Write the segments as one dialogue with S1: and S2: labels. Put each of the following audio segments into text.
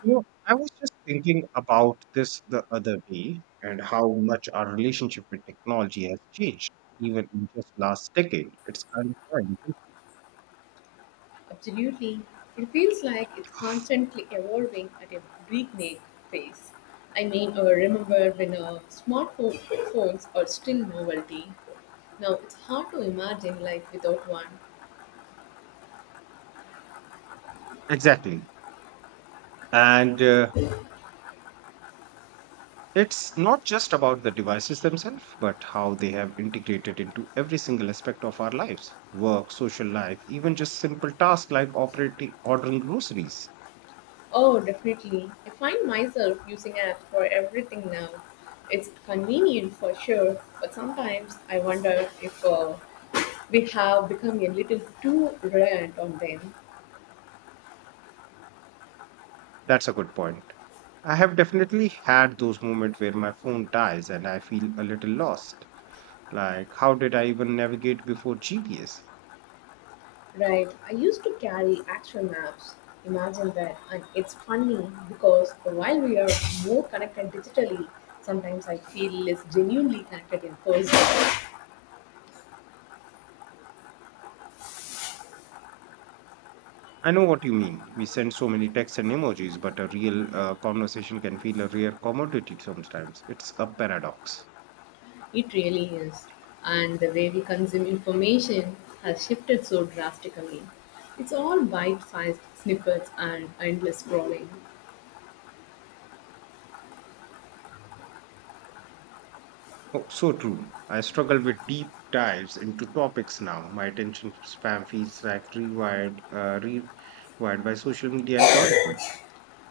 S1: You know, I was just thinking about this the other day and how much our relationship with technology has changed, even in just last decade. It's kind of fun.
S2: Absolutely. It feels like it's constantly evolving at a breakneck pace. I mean, remember when smartphone phones are still novelty. Now it's hard to imagine life without one.
S1: Exactly. And it's not just about the devices themselves, but how they have integrated into every single aspect of our lives, work, social life, even just simple tasks like operating ordering groceries.
S2: Oh, definitely. I find myself using apps for everything now. It's convenient for sure, but sometimes I wonder if we have become a little too reliant on them.
S1: That's a good point. I have definitely had those moments where my phone dies and I feel a little lost. Like, how did I even navigate before GPS?
S2: Right. I used to carry actual maps. Imagine that. And it's funny because while we are more connected digitally, sometimes I feel less genuinely connected in person.
S1: I know what you mean. We send so many texts and emojis, but a real conversation can feel a rare commodity sometimes. It's a paradox.
S2: It really is. And the way we consume information has shifted so drastically. It's all bite sized snippets and endless scrolling.
S1: Oh, so true. I struggle with deep dives into topics now. My attention spam feels like rewired by social media algorithms.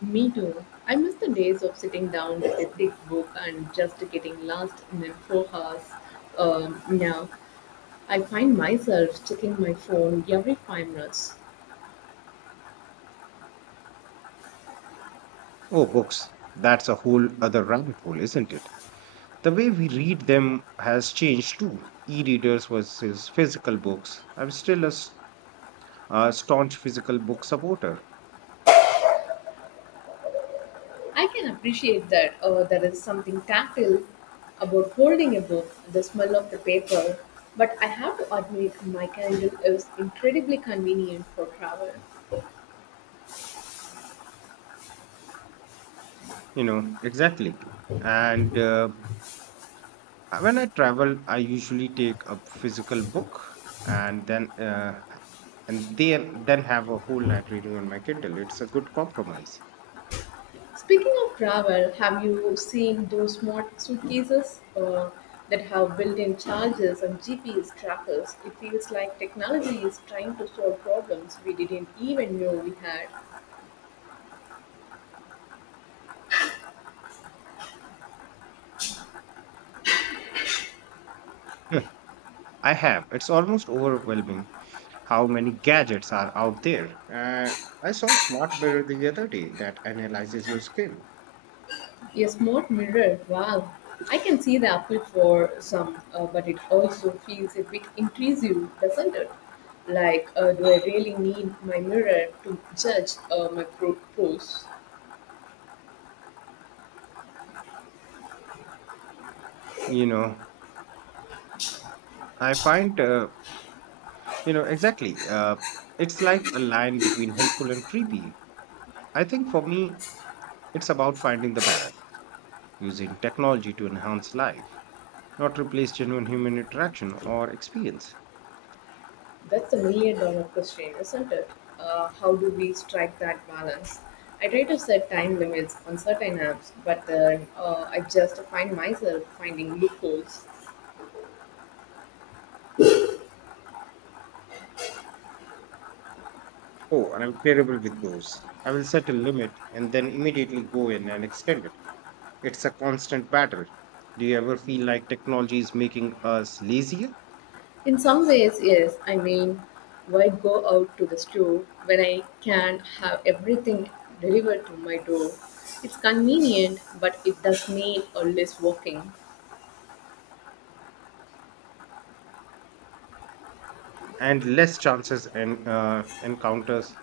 S2: Me too. I miss the days of sitting down with a thick book and just getting lost in a four hours. Now I find myself checking my phone every 5 minutes.
S1: Oh, books. That's a whole other rabbit hole, isn't it? The way we read them has changed too. E-readers versus physical books. I'm still a, s- A staunch physical book supporter.
S2: I can appreciate that there is something tactile about holding a book, the smell of the paper, but I have to admit my Kindle is incredibly convenient for travel.
S1: You know, exactly. And When I travel, I usually take a physical book and then uh, and then have a whole library on my Kindle. It's a good compromise.
S2: Speaking of travel, have you seen those smart suitcases that have built in chargers and GPS trackers? It feels like technology is trying to solve problems we didn't even know we had.
S1: Hmm, I have. It's almost overwhelming how many gadgets are out there. I saw a smart mirror the other day that analyzes your skin.
S2: A smart mirror, wow. I can see the appeal for some, but it also feels a bit intrusive, doesn't it? Like, do I really need my mirror to judge my pros?
S1: You know, I find, you know, exactly. It's like a line between helpful and creepy. I think for me, it's about finding the balance, using technology to enhance life, not replace genuine human interaction or experience.
S2: That's the million dollar question, isn't it? How do we strike that balance? I try to set time limits on certain apps, but then I just find myself finding loopholes.
S1: Oh, and I'm terrible with those. I will set a limit and then immediately go in and extend it. It's a constant battle. Do you ever feel like technology is making us lazier
S2: In some ways, yes. I mean, why go out to the store when I can have everything delivered to my door? It's convenient, but it does mean always walking.
S1: and less chances and encounters,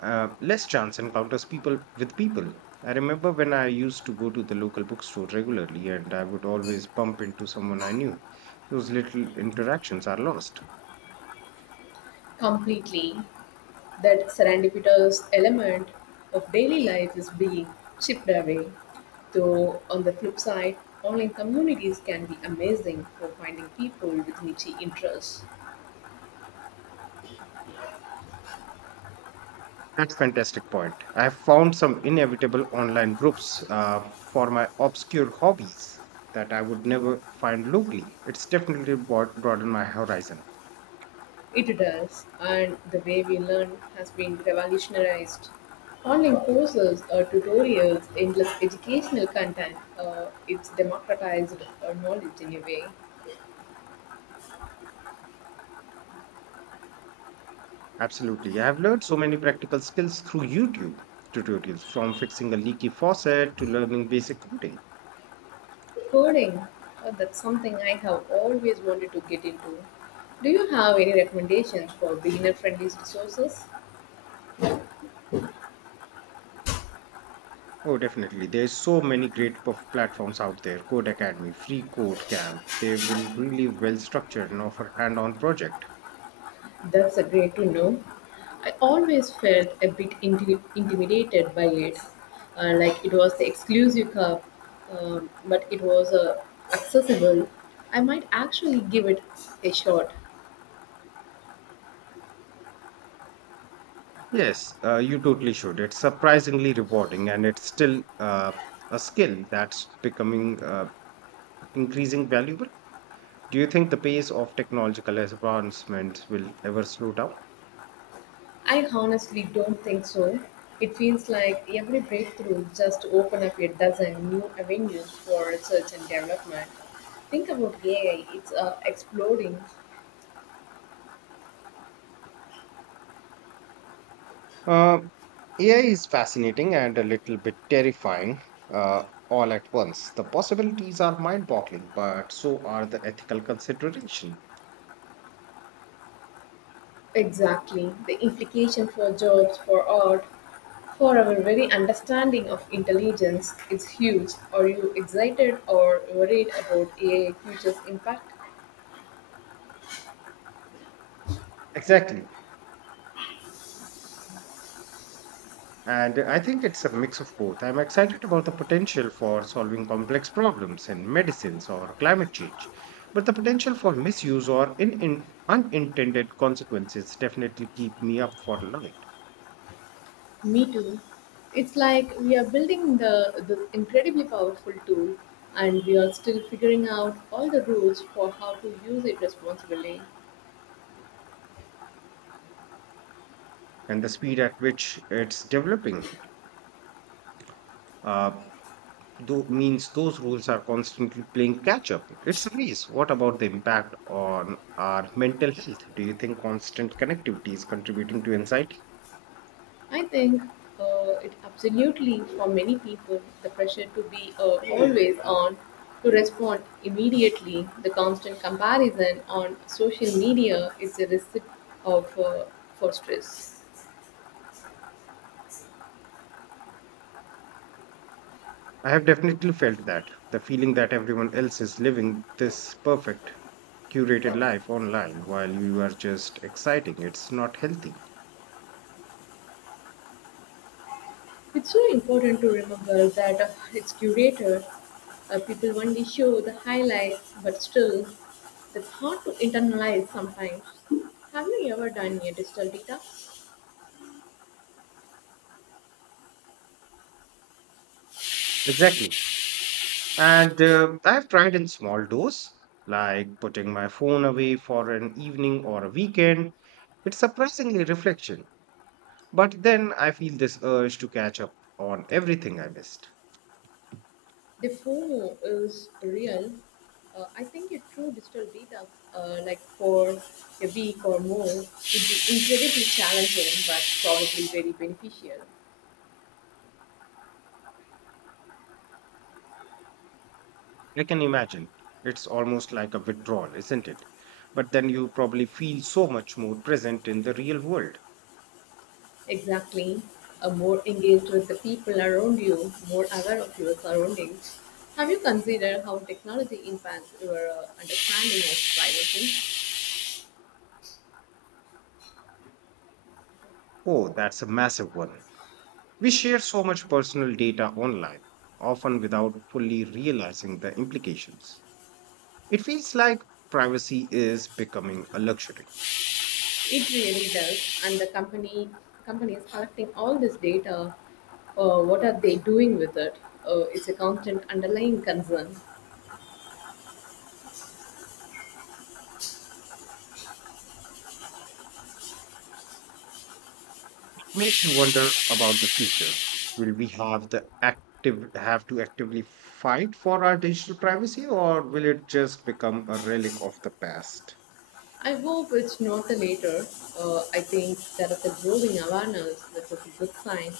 S1: less chance encounters people with people? I remember when I used to go to the local bookstore regularly and I would always bump into someone I knew. Those little interactions are lost.
S2: Completely. That serendipitous element of daily life is being chipped away. Though, on the flip side, online communities can be amazing for finding people with niche interests.
S1: That's fantastic point. I have found some inevitable online groups for my obscure hobbies that I would never find locally. It's definitely broadened my horizon.
S2: It does, and the way we learn has been revolutionized. Online courses, tutorials, endless educational content, it's democratized knowledge in a way.
S1: Absolutely. I have learned so many practical skills through YouTube tutorials, from fixing a leaky faucet to learning basic coding.
S2: Coding, that's something I have always wanted to get into. Do you have any recommendations for beginner friendly resources?
S1: Oh, definitely. There's so many great platforms out there. Code Academy, Free Code Camp. They will really well structured and offer hand-on project.
S2: That's a great to know. I always felt a bit intimidated by it, like it was the exclusive cup, but it was accessible. I might actually give it a shot.
S1: Yes, you totally should. It's surprisingly rewarding, and it's still a skill that's becoming increasing valuable. Do you think the pace of technological advancements will ever slow down?
S2: I honestly don't think so. It feels like every breakthrough just open up a dozen new avenues for research and development. Think about AI, it's exploding.
S1: Uh, AI is fascinating and a little bit terrifying all at once. The possibilities are mind boggling, but so are the ethical consideration.
S2: Exactly. The implication for jobs, for art, for our very understanding of intelligence, it's huge. Are you excited or worried about AI future's impact?
S1: Exactly. And I think it's a mix of both. I'm excited about the potential for solving complex problems in medicines or climate change, but the potential for misuse or unintended consequences definitely keep me up for light.
S2: Me too. It's like we are building the this incredibly powerful tool, and we are still figuring out all the rules for how to use it responsibly.
S1: And the speed at which it's developing uh, though, means those rules are constantly playing catch up. It's a race. What about the impact on our mental health? Do you think constant connectivity is contributing to anxiety?
S2: I think it absolutely for many people the pressure to be always on, to respond immediately, the constant comparison on social media is a recipe of for stress.
S1: I have definitely felt that the feeling that everyone else is living this perfect, curated life online while you are just exciting. It's not healthy.
S2: It's so important to remember that its curator, people only show the highlights, but still, it's hard to internalize sometimes. Have you ever done a digital detox?
S1: Exactly. And I have tried in small dose, like putting my phone away for an evening or a weekend. It's surprisingly reflection. But then I feel this urge to catch up on everything I missed.
S2: Defomo is real. I think a true digital detox, like for a week or more, would be incredibly challenging but probably very beneficial.
S1: I can imagine. It's almost like a withdrawal, isn't it? But then you probably feel so much more present in the real world.
S2: Exactly. More engaged with the people around you, more aware of your surroundings. Have you considered how technology impacts your understanding of privacy?
S1: Oh, that's a massive one. We share so much personal data online, often without fully realizing the implications. It feels like privacy is becoming a luxury.
S2: It really does, and the company is collecting all this data. What are they doing with it? It's a constant underlying concern.
S1: It makes you wonder about the future. Will we have the active have to actively fight for our digital privacy or will it just become a relic of the past?
S2: I hope it's not the latter. I think there is a growing awareness, which is a good sign.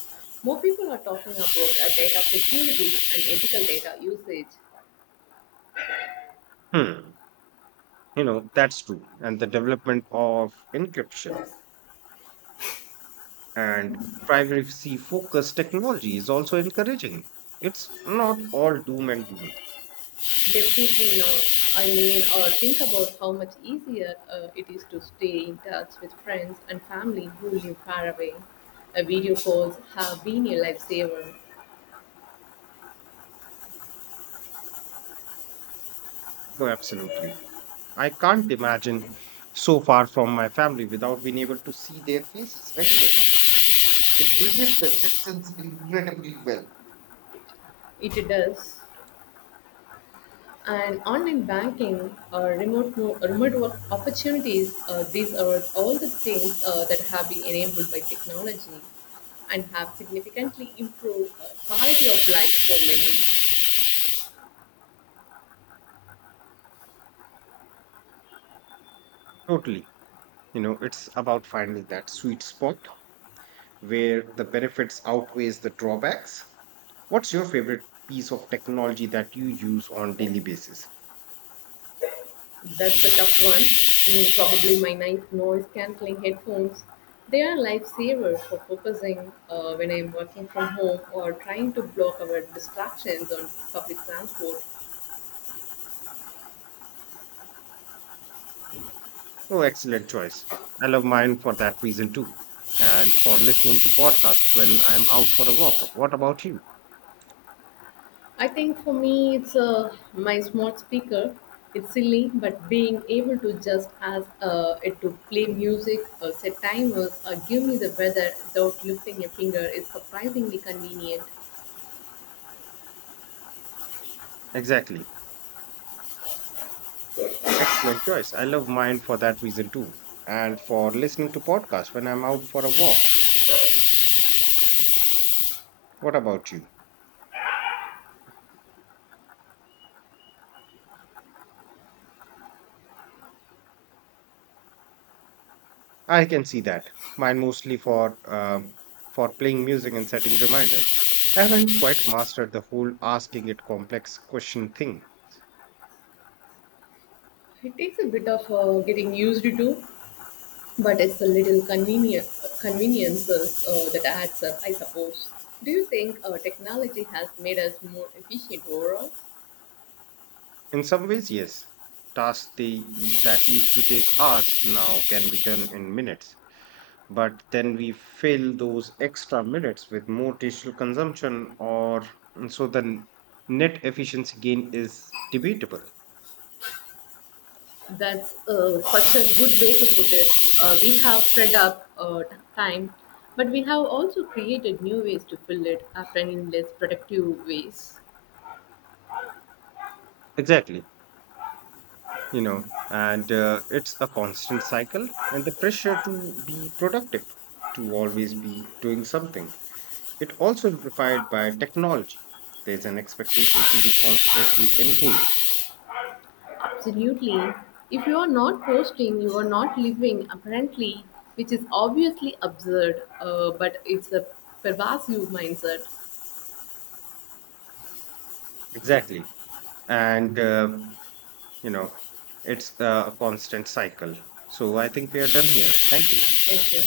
S2: More people are talking about data security and ethical data usage.
S1: Hmm. You know, that's true. And the development of encryption and privacy focused technology is also encouraging. It's not all doom and gloom.
S2: Definitely not. I mean, think about how much easier it is to stay in touch with friends and family who live far away. Video calls have been a lifesaver.
S1: No, absolutely. I can't imagine so far from my family without being able to see their faces regularly. It bridges the distance incredibly well.
S2: It does. And online banking, remote remote work opportunities, these are all the things that have been enabled by technology and have significantly improved quality of life for many.
S1: Totally. You know, it's about finding that sweet spot where the benefits outweighs the drawbacks. What's your favorite piece of technology that you use on daily basis?
S2: That's a tough one. Mm, probably my nice noise cancelling headphones. They are lifesavers for focusing when I'm working from home or trying to block our distractions on public transport.
S1: Oh, excellent choice. I love mine for that reason too, and for listening to podcast when I'm out for a walk. What about you?
S2: I think for me, it's my smart speaker. It's silly, but being able to just ask it to play music or set timers or give me the weather without lifting a finger is surprisingly convenient.
S1: Exactly. Excellent choice. I love mine for that reason too, and for listening to podcast when I'm out for a walk. What about you? I can see that. Mine mostly for playing music and setting reminders. I haven't quite mastered the whole asking it complex question thing.
S2: It takes a bit of getting used to, but it's a little convenient conveniences that adds up, I suppose. Do you think technology has made us more efficient overall?
S1: In some ways, yes. That used to take hours now can be done in minutes. But then we fill those extra minutes with more digital consumption, or so the net efficiency gain is debatable.
S2: That's such a good way to put it. We have freed up time, but we have also created new ways to fill it, often in less productive ways.
S1: Exactly. You know, and it's a constant cycle, and the pressure to be productive, to always be doing something. It also amplified by technology. There's an expectation to be constantly engaged.
S2: Absolutely. If you are not posting, you are not living, apparently, which is obviously absurd, but it's a pervasive mindset.
S1: Exactly. And, you know, it's a constant cycle. So I think we are done here. Thank you.
S2: Thank you.